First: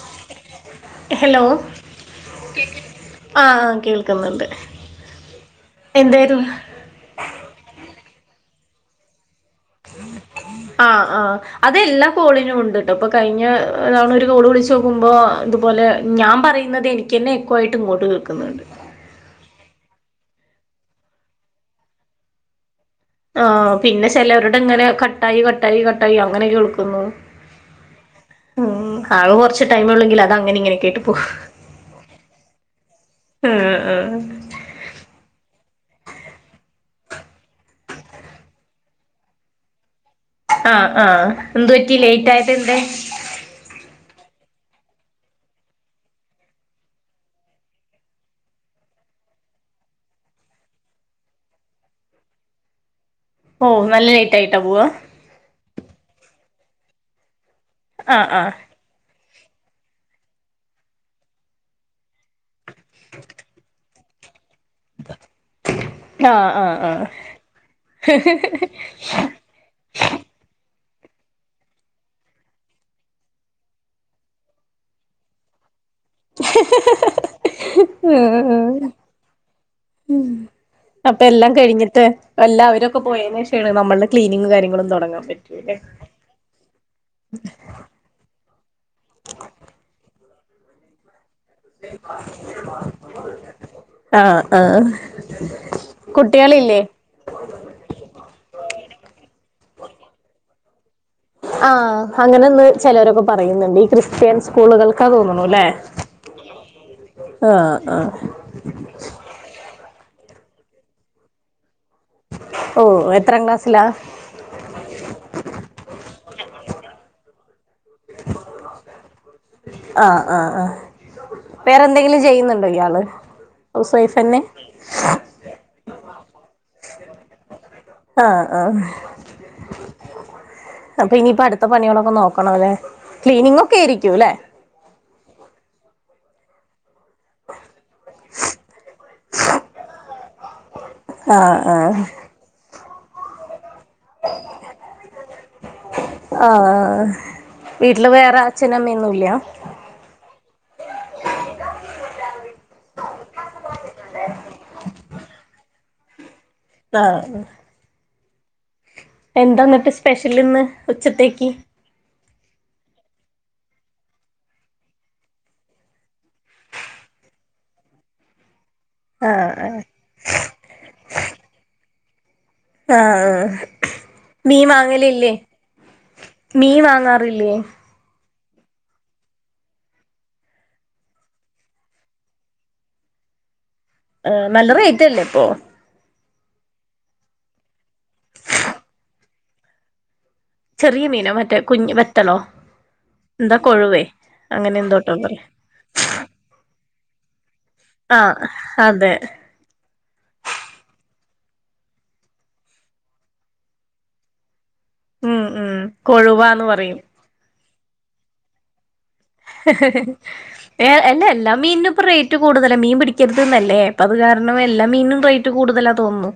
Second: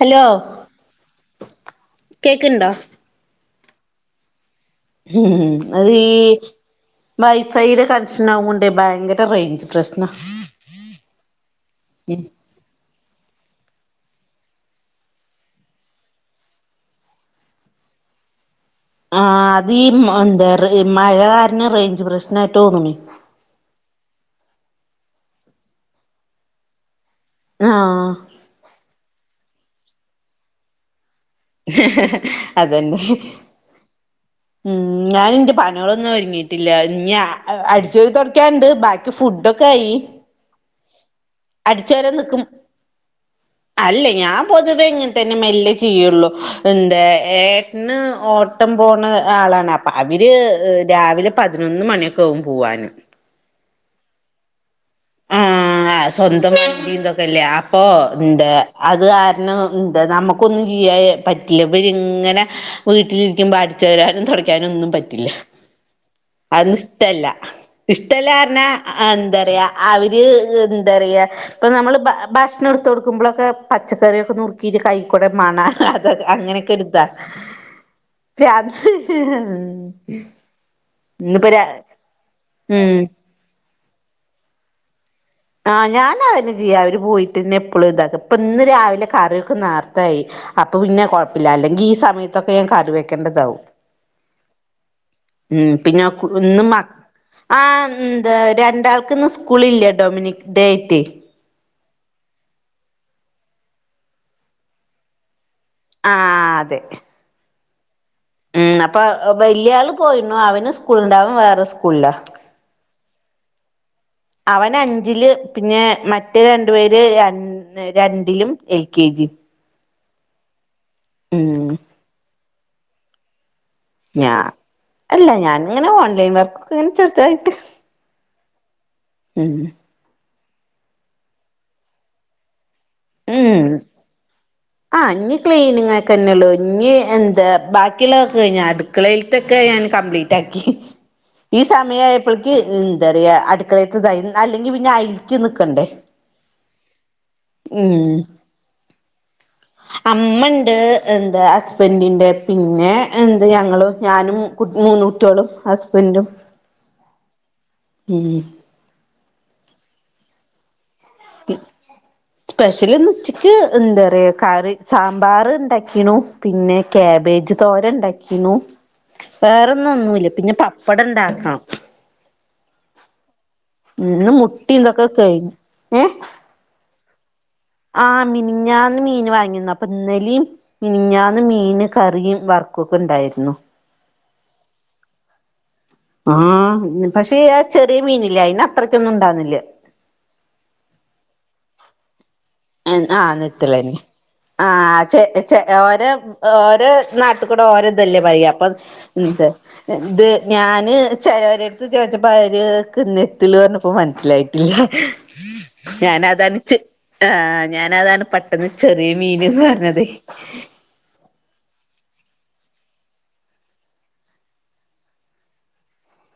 Hello hello.. കേക്ക്ണ്ടോ കേക്ക് ആഹ് ആ കേൾക്ന്ന് ണ്ട് ഉംമം അത് ഈ വൈഫൈയുടെ കണക്ഷന് ആവോണ്ട് ഭയങ്കര റേഞ്ച ആഹ് ആഹഹ് അതെല്ലാകോളിനും ഉണ്ട് ഇപ്പൊ കഴിഞ്ഞ ഒരുണ ഒരു കോളു വിളിച്ച് നോക്കുമ്പോൾ ഇതുപോലെ ഞാൻ പറയുന്നത് എനിക്ക് ക്കന്നെ എക്കോ ആയിട്ടുംങ്ങോട്ട് കേൽക്കുന്നുണ്ട് ആഹ് അതീഈ എന്താ മഴ കാരണം റേഞ്ച് പ്രശ്നയിട്ട് തോന്നണേ ആഹ് പിന്നെ ചിലവരുടെ ഇങ്ങനെ കട്ടായി കട്ടായി കട്ടായി അങ്ങനെയൊക്കെ കേൾക്കുന്നു ആഹ് ഉം ആളു കൊറച്ച് ടൈമുള്ളെങ്കിൽ അത് അങ്ങനെ ഇങ്ങനെ എകേട്ട് പോവ് [unintelligible] അതന്നെ ഉം ഉം ഉം ഞാൻ എന്റെ പണികളൊന്നും ഒരുങ്ങിട്ടില്ല ഇഞ അടിച്ചൊര് തൊടക്യണ് ണ്ട് ബാക്കി ഫുഡൊക്കെയി ആഹ് ആഹ് എന്തു പറ്റി ലേറ്റ് നിക്കും ആയത് എന്തെ അല്ല ഞാൻ പൊതുവേ ഇങ്ങനെ തന്നെ മെല്ലെ ചെയ്യുള്ളൂ എന്താ ഏട്ടന് ഓട്ടം പോണ ആളാണ് അപ്പൊ അവര് രാവിലെ പതിനൊന്ന് മണിയൊക്കെ ആകും പോവാന്‌ ഓ നല്ല ലേറ്റ് ആയിട്ടാ പോവാ ആഹ് സ്വന്തംന്തൊക്കെല്ലേ അപ്പൊ ആ ആ എന്താ അത് കാരണം എന്താ നമുക്കൊന്നും ചെയ്യായ പറ്റില്ല ഇവര് ഇങ്ങന അനെ വീട്ടിലിരിക്കുമ്പോ അടിച്ചു വരാനും തുടക്കാനും ഒന്നും പറ്റില്ല ആ ആ അതെന്ന് ആ ഇഷ്ടല്ല ഇഷ്ടല്ല പറഞ്ഞാ എന്താ പറയാ അവര് എന്താറിയാ ഇപ്പൊ നമ്മള് ഭ ഭക്ഷണം എടുത്ത് കൊടുക്കുമ്പോളെക്കെ പച്ചക്കറിയൊക്കെ നുറക്കിയിട്ട് കൈക്കൂടെ മണാ അതൊ അങ്ങനെയൊക്കെ എടുത്ത ഉം, ഉം. [unintelligible] അപ്പ എല്ലാം കഴിഞ്ഞിട്ട് ഉം എല്ലാവരുഒക്കെ പോയന് ശേഷമാണ് നമ്മളുടെ ക്ലീനിങ്ങും കാര്യങ്ങളും തുടങ്ങാൻ പറ്റും ആഹ് ഞാൻ ആ ചെയ അവര് പോയിട്ട്ന്നെ എപ്പളും ഇതാക്കും ഇപ്പ ഇന്ന് രാവിലെ കറിയോക്കെ നേർത്തായി അപ്പൊ പിന്നെ പ്പില്ല അല്ലെങ്കിൽ ഈ സമയത്തൊക്കെ ഞാൻ കറി വെക്കേണ്ടതാവും ആഹ് ആഹ് കുട്ടികളില്ലേ ആ എന്താ രണ്ടാൾക്ക് ഇന്ന് സ്കൂളില്ല ഡൊമിനിക് ഡേ ആയിട്ട് ആഹ് അങ്ങനെന്ന് ചിലവരൊക്കെ പറയുന്നുണ്ട് ഈ ക്രിസ്ത്യൻ സ്കൂളുകൾക്കാ തോന്നണ്ല്ലേ ആഹ് അതെ ആഹ് ആഹ് ഉം അപ്പ വലിയ ആള് പോയിണ് അവനു സ്കൂളുണ്ട് അവൻ വേറെ സ് ഓ എത്ര ക്ലാസ്സിലാ അവൻ അഞ്ചില് പിന്നെ മറ്റേ രണ്ടു പേര് രാണ്ട് രണ്ടിലും എൽ കെ ജി ആഹ് ആഹ് ആഹ് ഉം വേറെന്തെങ്കിലും ചെയ്യുന്നുണ്ടോ ഇയാള് ഹൗസ് വൈഫ് ഞാ തന്നെ അല്ല ഞാനിങ്ങനെ ഓൺലൈൻ വർക്കൊക്കെങ്ങനെ ചെറുതായിട്ട് ആഹ് ആഹ് ഉം അപ്പൊ ഇനിയിപ്പോ അടുത്ത പണികളൊക്കെ നോക്കണ അല്ലേ ഉം ക്ലീനിഞ്ഞ്ങ്ങൊക്കെ ആയിരിക്കും അല്ലേ ആഹ് ഇനീ ക്ലീനിങ് ആക്ക തന്നെള്ളു ഇനീ എന്താ ബാക്കി ളക്കെഴിഞ്ഞു അടുക്കളെൽത്തെക്കെ ഞാൻ കപ്ലീറ്റ് ആക്കി ആഹ് ഈ ആഹ് സമയ പ്പോളക്ക് എന്താ പറയാ അടുക്കളെത്ത തായി അല്ലെങ്കിൽ പിന്നെ അയില്ക്കി നിക്കണ്ടേ ആഹ് അഹ് വീട്ടില് ഉം വേറെ അച്ഛനും അമ്മയൊന്നുല്ല അമ്മണ്ട് എന്താ ഹസ്ബൻണ്ടിന്റെ പിന്നെ എന്ത് ഞങ്ങളും ഞാനും കു മൂന്ന് കുട്ടികളും ഹസ്ബൻഡും ആഹ് ഉം എന്താ ന്നട്ട് സ്പെഷ്യലിന്ന് ഉച്ചത്തേക്ക് [inaudible] സ്പെഷ്യലിന്ന് ഉച്ചയ്ക്ക് എന്താ പറയുക കറി സാമ്പാർ ഉണ്ടാക്കീണു പിന്നെ ക്യബേജ് തോരൻ ഉണ്ടാക്കീണു വേറെന്നു ഒന്നുമില്ല പിന്നെ പപ്പടം ഇണ്ടാകാം ആഹ് മം ഇന്ന് മീൻ മുട്ടിംതൊക്കെ വാങ്ങലില്ലേ കഴിഞ്ഞു ഏഹ് മീൻ വാങ്ങാറില്ലേ ആ മിനിഞ്ഞാന്ന് മീൻ വാങ്ങിന്ന് അപ്പൊ ഇന്നലിം മിനിഞ്ഞന്ന് മീന് കറിയും വറക്കൊക്കെ ഉണ്ടായിരുന്നു. നല്ല റേറ്റ്ല്ലേ ഇപ്പോ മം പക്ഷേ ആ ചെറിയ മീനില്ലേ അയിന് അത്രക്കൊന്നും ഇണ്ടാവ്ന്നില്ല. ചെറിയ മീനോ മറ്റേ കുഞ് വത്തളോ ആഹ് നിത്തളന്നെ അങ്ങനെ ആഹ എന്തോട്ടോ ചെ പറയാ ച ഓരോ ഓരോ നാട്ട് കൂടെ ഓരോ ഇതല്ലേ ആഹ് പറയാ അപ്പൊ അതെ ത് ഞാന് ചിലരെടുത്ത് ചോദിച്ചപ്പോ അവര്ക്ക് നെത്തള് പറഞ്ഞപ്പോ മനസ്സിലായി യിട്ടല്ല ഉം ഉം ഞാനതണ് കൊഴുവാന്ന് ച് പറയും ആ ഞാാനതാണ് പ പെട്ടന്ന് ചെറിയ മീൻന്ന് പറഞ്ഞത് ഏഹ് എല്ല എല്ലാ മീനും ഇപ്പൊ റേറ്റ് കൂടുതലാ, മീൻ പിടിക്കരുത് ന്നാല്ലേ അപ്പൊ അത് കാരണം എല്ലാ മീനിനും റേറ്റ് റ്റ് കൂടുതലാ തോന്നുന്നു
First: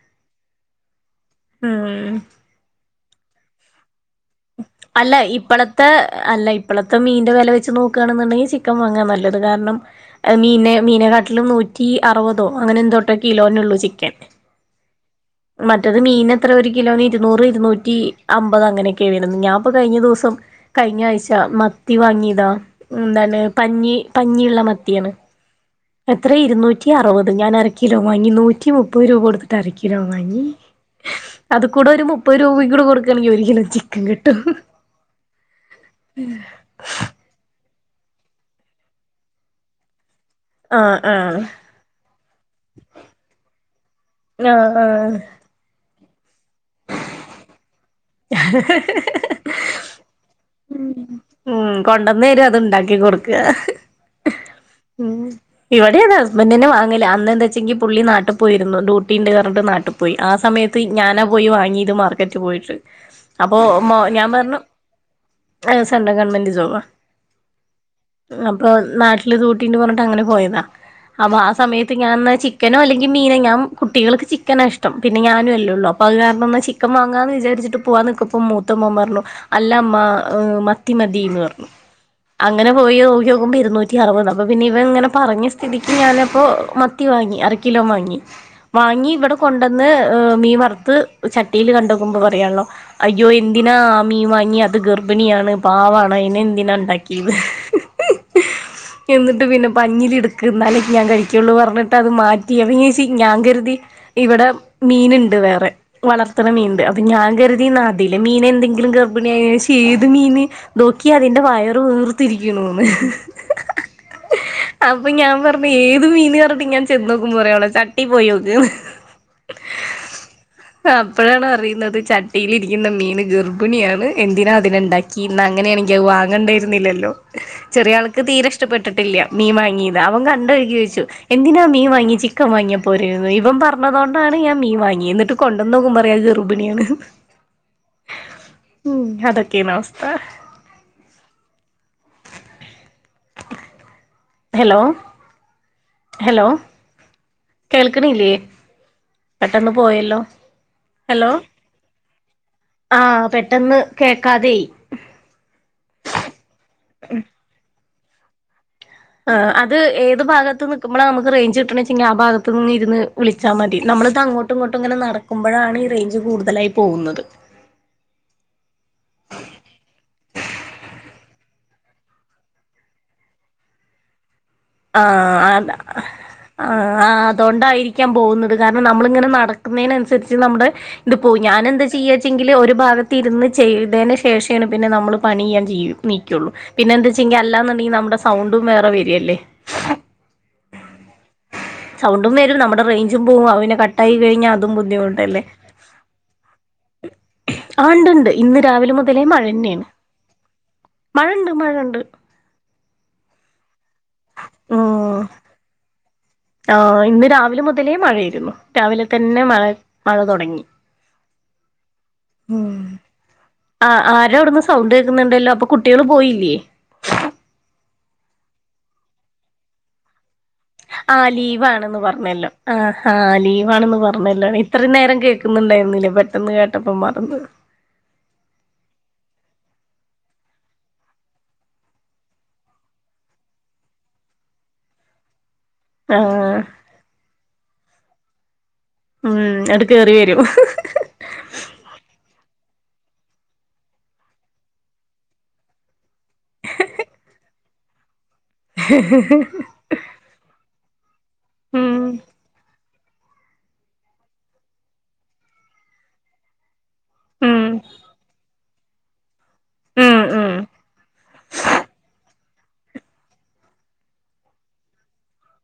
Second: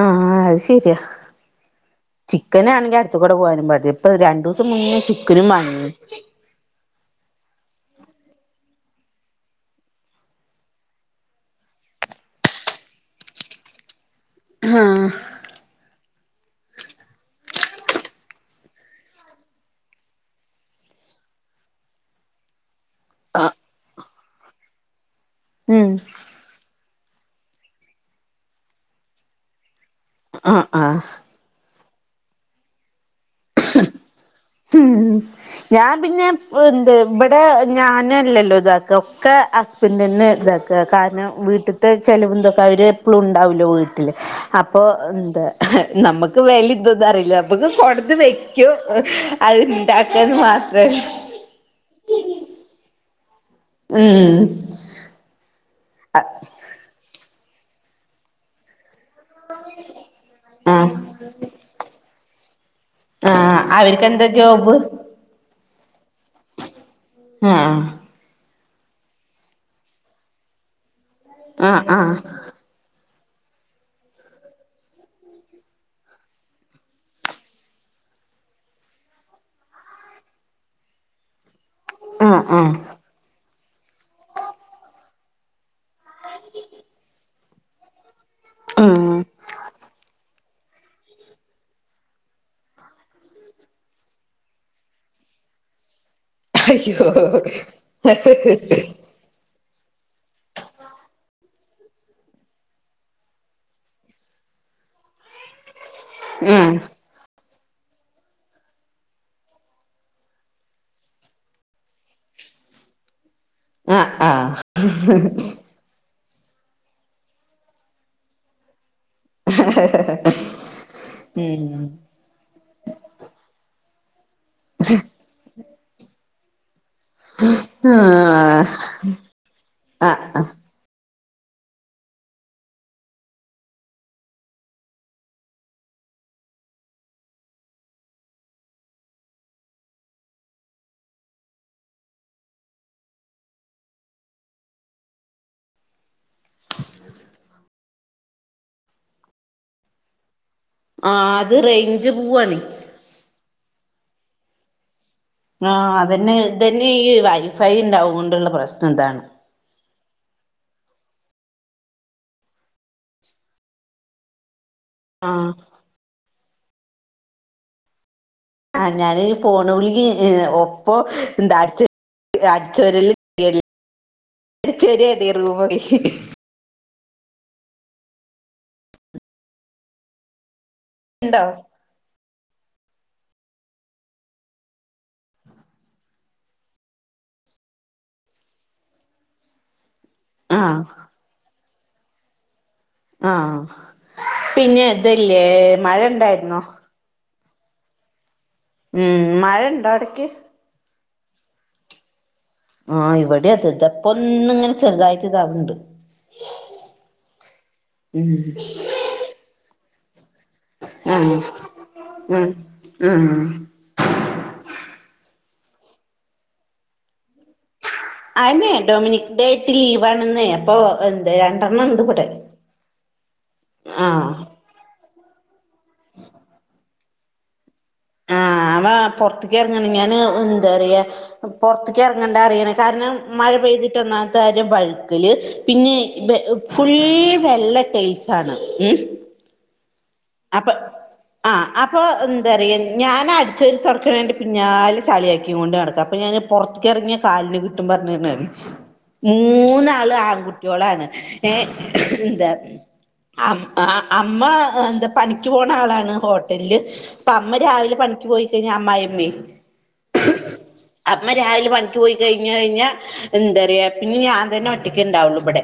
ആഹ് അത് ശരിയാ ഉം ചിക്കനാണെങ്കി അടുത്ത് കൂടെ പോവാനും പാടില്ല ഇപ്പൊ രണ്ട് അല്ല ഇപ്പോളത്തെ അല്ല ഇപ്പോ ഇത്തെ മീൻന്റെ വെല വച്ച് നോക്കാണെന്നുണ്ടെങ്കിൽ ചിക്കൻ വാങ്ങാൻ നല്ലത് കാരണം മീനെ മീനെക്കാട്ടിലും നൂറ്റി അറുപതോ അങ്ങനെ എന്തോട്ടോ കിലോനെ ഉള്ളൂ ചിക്കൻ ആഹ് മറ്റത് മീൻ എത്ര ഒരു കിലോന് ഇരുന്നൂറ് ഇരുന്നൂറ്റി അമ്പത് അങ്ങനെയൊക്കെയാണ് വുന്നത് ഞാൻപ്പോ കഴിഞ്ഞ ദിവസം കഴിഞ്ഞ ആഴ്ച മത്തി വാങ്ങിയതാ എന്താണ് ആ പഞ്ഞി പഞ്ഞിയുള്ള മത്തിയാണ് ഉം എത്ര ഇരുന്നൂറ്റി അറുപത് ഞാനര കിലോ വാങ്ങി നൂറ്റി മുപ്പത് രൂപ കൊടുത്ത് ട്ടരക്കിലോ വാങ്ങി ആ ആ അത് കൂടെ ഒരു മുപ്പത് രൂപ കൂടെ കൊടുക്കയാണെങ്കിൽ ഒരു കിലോ ചിക്കൻ കിട്ടും ഉം ഞാൻ പിന്നെ എന്ത് ബ ട്ത്തെ ഞാനല്ലല്ലോ ഇതാക്ക ഒക്കെ ഹസ്ബൻ്റ് തന്നെ ഇത ആഹ് കാരണം ആഹ് വീട്ട്ത്തെ ചെലവന്തൊക്കെ അവര് എപ്പളും ഉണ്ടാവല്ലോ വീട്ടില് ആഹ് അപ്പൊ ആഹ് എന്താ നമ്മുക്ക് വിലന്തൊന്നും അറിയില്ല നമുക്ക് കൊടുന്ന് വെക്കും അത്ണ്ടാക്കന്നത് മാത്രേ ഉം കൊണ്ടന്നര അത്ണ്ടാക്കി കൊടുക്കുക ഉം ഉം ഇവിടെത് ഹസ്ബൻ്റ്ന്നെ വാങ്ങല് അന്ന് എന്താ വെച്ചെങ്കി പുള്ളി നാട്ടു പോയിരുന്നു ഡ്യൂ ട്ടീുണ്ട് പറഞ്ഞിട്ട് നാട്ടിൽ പോയി ആ സമയത്ത് ആഹ് ഞാനാ പോയി വാങ്ങിയത് മാർക്കറ്റിൽ പോയിട്ട് അപ്പൊ ആഹ് ഞാൻ അവർക്കെന്താ പറഞ്ഞു ജോബ് ഗവൺമെന്റ് ജോബ് ആഹ് ആഹ് അപ്പൊ നാട്ടില് ഡ്യൂട്ടിണ്ട് പറഞ്ഞിട്ട് അങ്ങനെ പോയതാ അപ്പൊ ആ ആഹ് സമയത്ത് ആഹ് ഞാൻ ചിക്കനോ അല്ലെങ്കിൽ മീനോ ഞൻ കുട്ടികൾക്ക് ചിക്കന ഇഷ്ടം പിന്നെഞാനുംല്ലേ ഒള്ളൂ അപ്പ അത് കാരണം ചിക്ക ക്കൻ വങ്ങാന്ന് വിചരിച്ചിട്ട് പോവാൻ നിക്കുമ്പം മൂത്ത മോൻ പറഞ്ഞു അല്ല അമ്മ മത്തിമതിന്ന് പറഞ്ഞു ആഹ് അങ്ങനെ ആഹ് പോയി നോക്കി നോക്കുമ്പോ ഇരുന്നൂറ്റി അറുപത് അപ്പൊ പിന്നെ ഇവൻ ഇങ്ങനെ പറഞ്ഞ തിക്ക ഞാനപ്പോൾ മത്തി വാങ്ങി അര കിലോ വാങ്ങി വാങ്ങി ആഹ് ഇവിടെ കൊണ്ടന്ന് മീൻ വറുത്ത് ചട്ടിയിൽ കണ്ട് നോക്കുമ്പോൾ പറയാല്ലോ അയ്യോ എന്തിനാ ആ മീൻ വാങ്ങി അത് ഗർഭിണിയാണ് പവാണ് അയിനെ എന്തിനാ അയ്യോ ഉണ്ടാക്കിയത് എന്നിട്ട് പിന്നെ പഞ്ഞില് എടുക്ക് എന്നാലേക്കെ ഞാൻ കഴിക്കുള്ളു പറഞ്ഞിട്ട് അത് മാറ്റി ചേച്ചി ഞാൻ കരുതി ഇവിടെ മീന്ണ്ട് വേറെ വളർത്തണ ആഹ് മീൻണ്ട് ഞാൻ കരുതി അതിലെ മീൻ എന്തെങ്കിലും ഗർഭിണി അ ഏത് മീന് നോക്കി അതിന്റെ വയറ് വീർത്തിരിക്കണന്ന് ആഹ് ആഹ് അപ്പൊ ഞാൻ പറഞ്ഞു പ്പേഏത് മീന് അർഞ്ഞ്ട്ട് ഇങ്ങനെ ചെന്നോക്കുമ്പോറയാണ് ചട്ടീ പോയോക്ക്ന്ന് ഹ ഹ ഹ ഹ അപ്പളാ അറിയുന്നത് ചട്ടിയിലിരിക്കുന്ന മീൻ ഗർഭിണിയാണ് എന്തിനാ അത് പിന്നെ ഉണ്ടാക്കിന്നാ അങ്ങനെയാണെങ്കി വാങ്ങണ്ടിയിരുന്നില്ലല്ലോ ചെറിയ ആൾക്ക് തീരെ ഇഷ് ആഹ് ഇഷ്ടപ്പെട്ടിട്ടില്ല മീൻ വാങ്ങിയത് അവൻ ആഹ് ആഹ് കണ്ടൊഴുകി ചോദിച്ചു എന്തിനാ മീൻ വാങ്ങിയേ ചിക്കൻ വാങ്ങിയപ്പോരരുന്നു ഇവൻ പറഞ്ഞതോണ്ടാണ് ഞാൻ മീൻ വാങ്ങിയേ എന്നിട്ട് കൊണ്ടോന്നേക്കുമ്പോ ഞാൻ ഗർഭിണിയാണ് ഹ് ഉ അതൊക്കെയാണ് അവസ്ഥ ഹലോ ഹലോ കേൾക്ക്ണില്ലേ? പെട്ടെന്ന് പോയല്ലോ ആ അത് റേഞ്ച് പൂവാണ് ആഹ പെട്ടെന്ന് കേൾക്കാതെ ആയി ആ അതന്നെ ഇതന്നെ ഈ വൈഫൈണ്ടാവുകൊണ്ടുള്ള പ്രശ്നം ഇതാണ് ആ അത്ഏത് ഭാഗത്ത് നിക്കുമ്പളാ നമുക്ക് റേഞ്ച് കിട്ടിണച്ചെങ്കി ആ ഭാഗത്ത് നിന്ന് ഇരുന്ന് വിളിച്ചാൽ മതി. നമ്മള്ത് അങ്ങോട്ട് അങ്ങോട്ടുംങ്ങോട്ടും ഇങ്ങനെ ആഹ് നടക്കുമ്പോഴാണ് ഈ റേഞ്ച് കൂടുതലായി പോകുന്നത്. ആ ഞാൻഈ ഫോൺവിളില് ഹ് ഒപ്പ എന്താ അടിച്ചു അടിച്ചു വാരലില്ലെനി അടിച്ചേരരുന്നു അതാ റൂമക്കെ ആ ആ അതൊണ്ടായിരിക്കാം പോകുന്നത് കാരണം നമ്മളിങ്ങനെ നടക്കുന്നേനനുസരിച്ചു നമ്മുടെ ഇത്പ്പോയി ഉണ്ടോ ഞാനെന്താ ചെയ്യാ ച്ചെങ്കിൽ ഒരു ഭാഗത്ത് ഇരുന്ന് ചെയ്തൻ്റെ ശേഷമാണ് പിന്നെ നമ്മൾ പണിയ്യാൻ [unintelligible] നിക്കൊള്ളൂ പിന്നെ എന്തെച്ചെങ്കി അല്ലാന്നുണ്ടെങ്കി നമ്മുടെ സൗണ്ടും വേറെ വരിയല്ലേ ആഹ് സൗണ്ടും വരും നമ്മുടെ റേഞ്ച് ഇജും പോ ആഹ് അവന് കട്ടായി കഴിഞ്ഞാ അതും പിന്നെ ബുദ്ധിമുട്ടല്ലേ ഇതില്ലേ മഴ ഉണ്ടായിരുന്നോ ആഹ് ഇണ്ട് ഇണ്ട് ഇന്ന് രാവിലെ മുതലേ ഉം മഴ മഴന്നേണ് ഉണ്ടോ അവിടക്ക് മഴണ്ട് മഴണ്ട് ആഹ് ഇവിടെയത് തെ പ്പൊന്നുങ്ങനെ ചെറുതായിട്ട് ഇതാവ്ണ്ട് ആഹ് ഇന്ന് രാവിലെ മുതലേ ഉം മഴയായിരുന്നു രാവിലെ തന്നെ മഴ മഴ തൊടങ്ങി ആഹ് ആഹ് ആഹ് ആഹ് ആരവിടുന്ന് സൗണ്ട് കേൾക്കുന്നുണ്ടല്ലോ അപ്പൊ കുട്ടേള് പോയില്ലേ അഹെന്നെ ഡൊമിനിക് ഡേ ആയിട്ട് ലീവാണിന്ന് ആ ലീവാണെന്ന് പറഞ്ഞല്ലോ ആഹാ ലീവാണെന്ന് ആഹ് പറഞ്ഞല്ലോ നീ ഇത്രയും നേരം കേൾക്കുന്നുണ്ടായിരുന്നില്ലേ പെട്ടെന്ന് കേട്ടപ്പോ മറന്ന് ആഹ് അവ പൊർത്ത്ക്ക് എറങ്ങാണ് ഞാന് എന്തറിയാ പൊർത്തിക്ക് എറങ്ങണ്ടാറിയിണ്‌ കാരണം മഴ പെയ്തിട്ട് ഒന്നാമത്തെ കാര്യം വഴുക്കല് പിന്നെയ് ആ ബെ ഫുൾ വെള്ള ടൈൽസ് ആണ് ഉം ഉം അട് കയറി വരും അപ്പ ആ അപ്പ ന്താറിയ ഞാൻ അടിച്ചൊരു തുടക്ക്ണേന്റെ പിന്നാലെ ചാള്യാക്കി കൊണ്ട് നടക്കാ അപ്പ ഞാൻ പൊറത്ത്ക്കെറങ്ങിയ കാലിന് കിട്ടും പറഞ്ഞ്ണ് റിം മൂന്നാളും ആൺകുട്ട്യോളാണ് ഏ ഉം ന്താ അം ആഹ് അമ്മ എന്ത പണിക്ക് പോണ ആളാണ് ഹോട്ടലില് പ്പ അമ്മ ഉം രാവിലെ പണിക്ക് പോയി കൈഞ്ഞ അമ്മായിമ്മീം ഉം ഉം അമ്മ രാവിലെ പണിക്ക് പോയി കഴിഞ്ഞ് കഴിഞ്ഞ, എന്താറയ പിന്നെ ഞാൻ തന്നെ ഒറ്റക്ക് ഉണ്ടാവുള്ളു ഇവടെ.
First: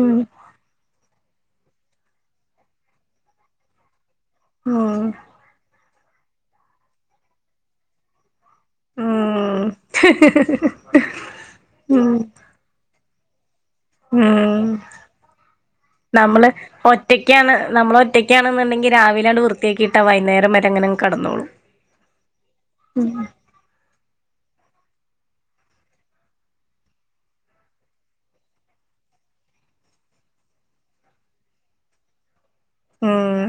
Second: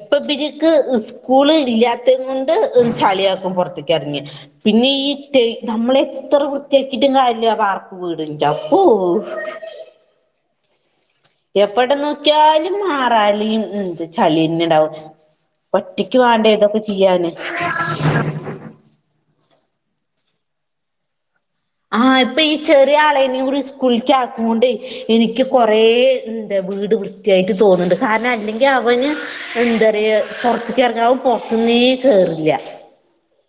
ഉം ഇബ്‌രിക്ക് സ്കൂള് ഇല്ലാത്ത കൊണ്ട് ചളിയാക്കും പുറ [unintelligible] പിന്നെ ഉം ഈ നമ്മളെത്ര വൃത്തിയാക്കിട്ടും കര്യല്ല വാർക്ക് വീട ഓഹ് ഉം എവട ഉം നോക്ക്യാലും മാറാലിം ഉം ത് ചള്യെന്നെ ഉം ണ്ടാവും ഒറ്റക്ക് വാണ്ടെ തൊക്കെ ചെയ്യാന് ക്കെയാണ്ന്ന്ണ്ടെങ്കിൽ രാവിലാണ്ട് വൃത്തിയാക്കിട്ട വൈന്നേരം വരെ ങ്ങനങ് കടന്നോളും ആഹ്, ഇപ്പൊ ഈ ചെറിയ ആളെയും കൂടി സ്കൂൾക്ക് ആക്ണോണ്ടേ എനിക്ക് കൊറെേ എന്താ വീട് വൃത്തിയായിട്ട് തോന്നുന്നുണ്ട്, കാരണം അല്ലെങ്കിൽ അവന്.. എന്താറയ പൊർത്ത്കറങ്ങാവും പൊറത്തന്നേ കേറില്ല ഉം,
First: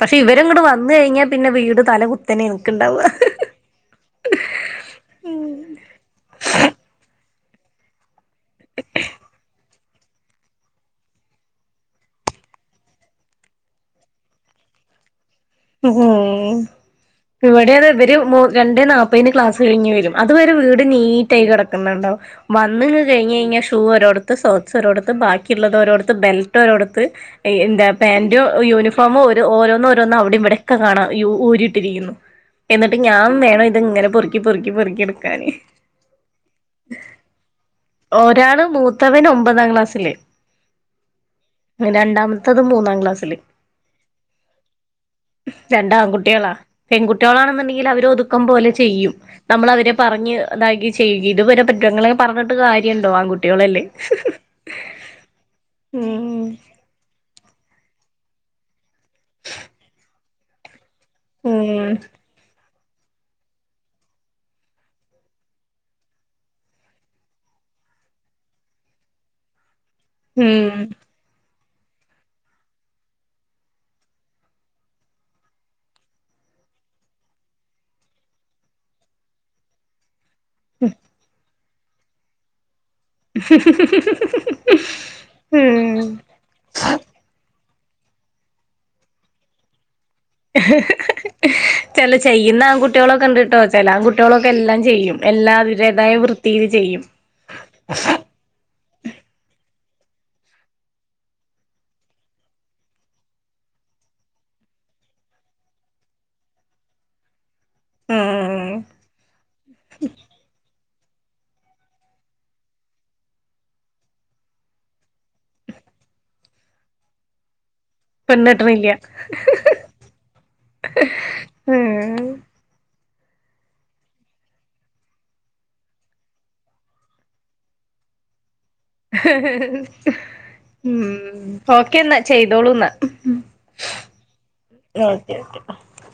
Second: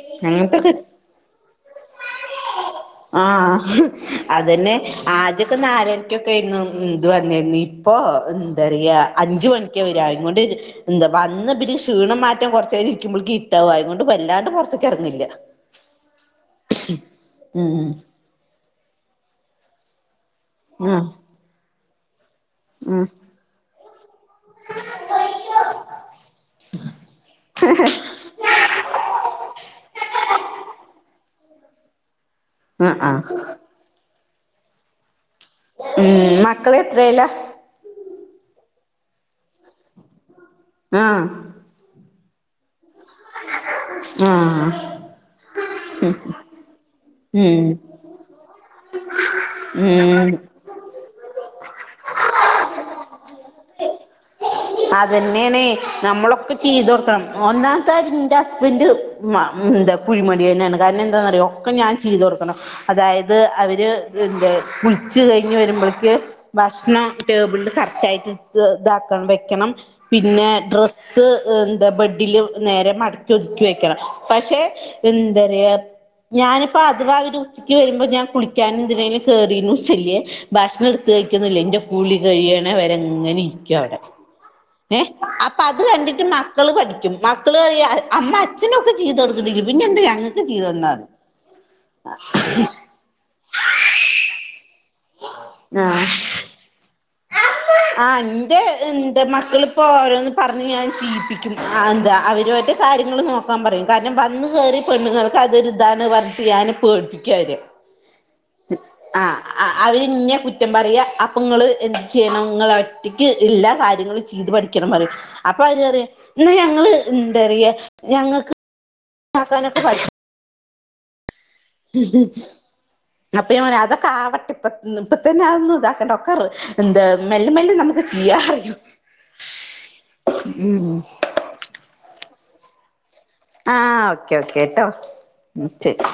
പക്ഷെ ഇവര് ഇങ്ങട് അങ്ങനത്തൊക്കെ വന്ന് കഴിഞ്ഞാ പിന്നെ വീട്.. തല കുത്തനെ നിക്ക്ണ്ടാവ ആഹ് അതന്നെ ആദ്യൊക്കെ നാലരക്കൊക്കെയിരുന്നു ഇത് വന്നിര്ന്നെ. ഇ ഇപ്പോ എന്താ പറയ അഞ്ചു മണിക്കാ വര അയിനോണ്ട്.. എന്താ വന്ന ഇവര് പിന്നെ ക്ഷീണം മാറ്റം കുറച്ചേരം ഇരിക്കുമ്പോൾക് ഇര്ട്ടാവു, അയിനോണ്ട് വല്ലാണ്ട് പുറെത്തക്ക് എറങ്ങലില്ല. ഉം, ഇവിടെ ഉം അതെ ഇവര് രണ്ടേ നാൽപേന് ക്ലാസ് കഴിഞ്ഞ് വരും. അതുവരെ വീട് ആഹ് നീറ്റ് ആയി കിടക്കുന്നുണ്ടാവും, വന്ന്ങ്ങ് ആഹ് കഴിഞ്ഞെഴിഞ്ഞാൽ ഷൂ ഒരോ സോക്സ് ഒരോടത്, ബാക്കിയുള്ളത് ഒരോടുത്, ബെൽറ്റോരോടുത്ത്. എന്താ പാന്റു യൂണിഫോമും ഒരു ഓരോന്നോഓരോന്നു അവിടെ ഇതൊക്കെ കാണാ. ഊരിട്ടിരിക്കുന്നു. എന്നിട്ട് ആഹ് ആഹ് ഞാൻ വേണം ഇത്ങ്ങനെ പെറുക്കി പെറുക്കി പെറുക്കിടുക്കാന്. ഉം, മക്കള് എത്രേല ഒരാള് മൂത്തവന് ഒമ്പതാം ക്ലാസ്സില്. ആഹ.. രണ്ടാമത്തത് മൂന്നാംക്ലാസില്. ആഹാ രണ്ട് ആൺകുട്ടികളാ, ഉം പെൺകുട്ടികളാണെന്നുണ്ടെങ്കിൽ അവര് ഒതുക്കം പോലെ ചെയ്യും. നമ്മള് അവരെ ഉം പറഞ്ഞ് ഇതാക്കി.. ചെയ് ഇവരെ കുറ്റുങ്ങളൊക്കെ പറഞ്ഞിട്ട് കാര്യണ്ടോ? ആൺകുട്ടികളല്ലേ. അതന്നെണെ, ഉം നമ്മളൊക്കെ ചെയ്തൊടുക്കണം. ഒന്നാമത്തെ കാര്യം ന്റെ ഹസ്ബൻഡ് എന്താ കുഴിമടിയനാണ്. കാരണം എന്താന്നറിയോ? ഒക്കെ ഞാൻ ഉം ചെയ്തു കൊടുക്കണം. അതായത് അവര് എന്ത കുളിച്ചു കഴിഞ്ഞ് വരുമ്പോള്ക്ക്‌. ഭക്ഷണം ടേബിളിൽ കറക്റ്റ് ആയിട്ട് ഇട്ത് ഇതാക്കണം വെക്കണം, പിന്നെ ഉം ഡ്രസ്സ്. എന്താ ബഡില് നേരെ മടക്കി ഒതുക്കി വെക്കണം. പക്ഷെ എന്തറിയ? ഞാനിപ്പോ അതവാ ഇവരു ഉച്ചക്ക് വരുമ്പോ ഞാൻ കുളിക്കാൻ എന്തിനേലും കേറീന്ന് വെച്ച ല്ല്യെ ഭക്ഷണം എടുത്ത് കഴിക്കൊന്നുല്ലാ ഇന്റെ കൂളി കഴിയണെ വരെങ്ങനെ ഇരിക്കു അവിടെ. ഏഹ് അപ്പൊ അത് ഉം കണ്ടിട്ട് മ മക്കൾ പഠിക്കും, മക്കൾ പറയുക അമ്മ അച്ഛനൊക്കെ ചെയ്ത് കൊടുക്ക്ണ്ട് എങ്കി പിന്നെ എന്താ ഞങ്ങ- ചല ചെയ്യുന്ന ആൺകുട്ട കുട്ടികളൊക്കെണ്ട്ട്ടോ, ചെല ആണ്കുട്ടികളൊക്കെ എല്ലാം ചെയ്യും, എല്ലാം ആഹ് അവരേതായ വൃത്തീല് ചെയ്യും. ആഹ് ൻ എ മക്കളിപ്പോ ഓരോന്ന് പറഞ്ഞ് ഞാൻ ചീലിപ്പിക്കും, ആ എന്താ അവനോന്റെ കാര്യങ്ങൾ നോക്ക ക്കാൻ പറയും കാരണം വന്ന് കേറിയ പെണ്ണുങ്ങൾക്ക് അതൊരിതാണ് പറഞ്ഞിട്ട് ഞാന് പേട്പിക്കൊവരെ. ഉം ആ ആഹ് അവര് ഇന്നെ കുറ്റം പറയ അപ്പൊങ്ങള് ന്ത് ചെയ്യണം നിങ്ങൾ എല്ലാ കാര്യങ്ങളും ചെയ്തു പഠിക്കണം പറയും. അപ്പൊ അവര് പറിയ ഇന്ന ഞങ്ങള് എന്താ റിയ പെണ്ണെട്ട്ണില്ല സാധനൊക്കെ വാരിടും [unintelligible] [unintelligible] അപ്പൊ ഞാൻ പറഞ്ഞു അതൊക്കെ ആവട്ടെ ഇപ്പ ഇപ്പ തന്നെ അതൊന്നും ഇതാക്കണ്ട, ഒക്കെ എന്ത മെല്ലെ മെല്ലെ നമുക്ക് [unintelligible] ഉം, ഓക്കേ ന്നാ, ചെയ്തോളൂ ന്നാ. ആഹ ഓക്കേ ഓക്കേ ട്ടോ. ഉ ശരി.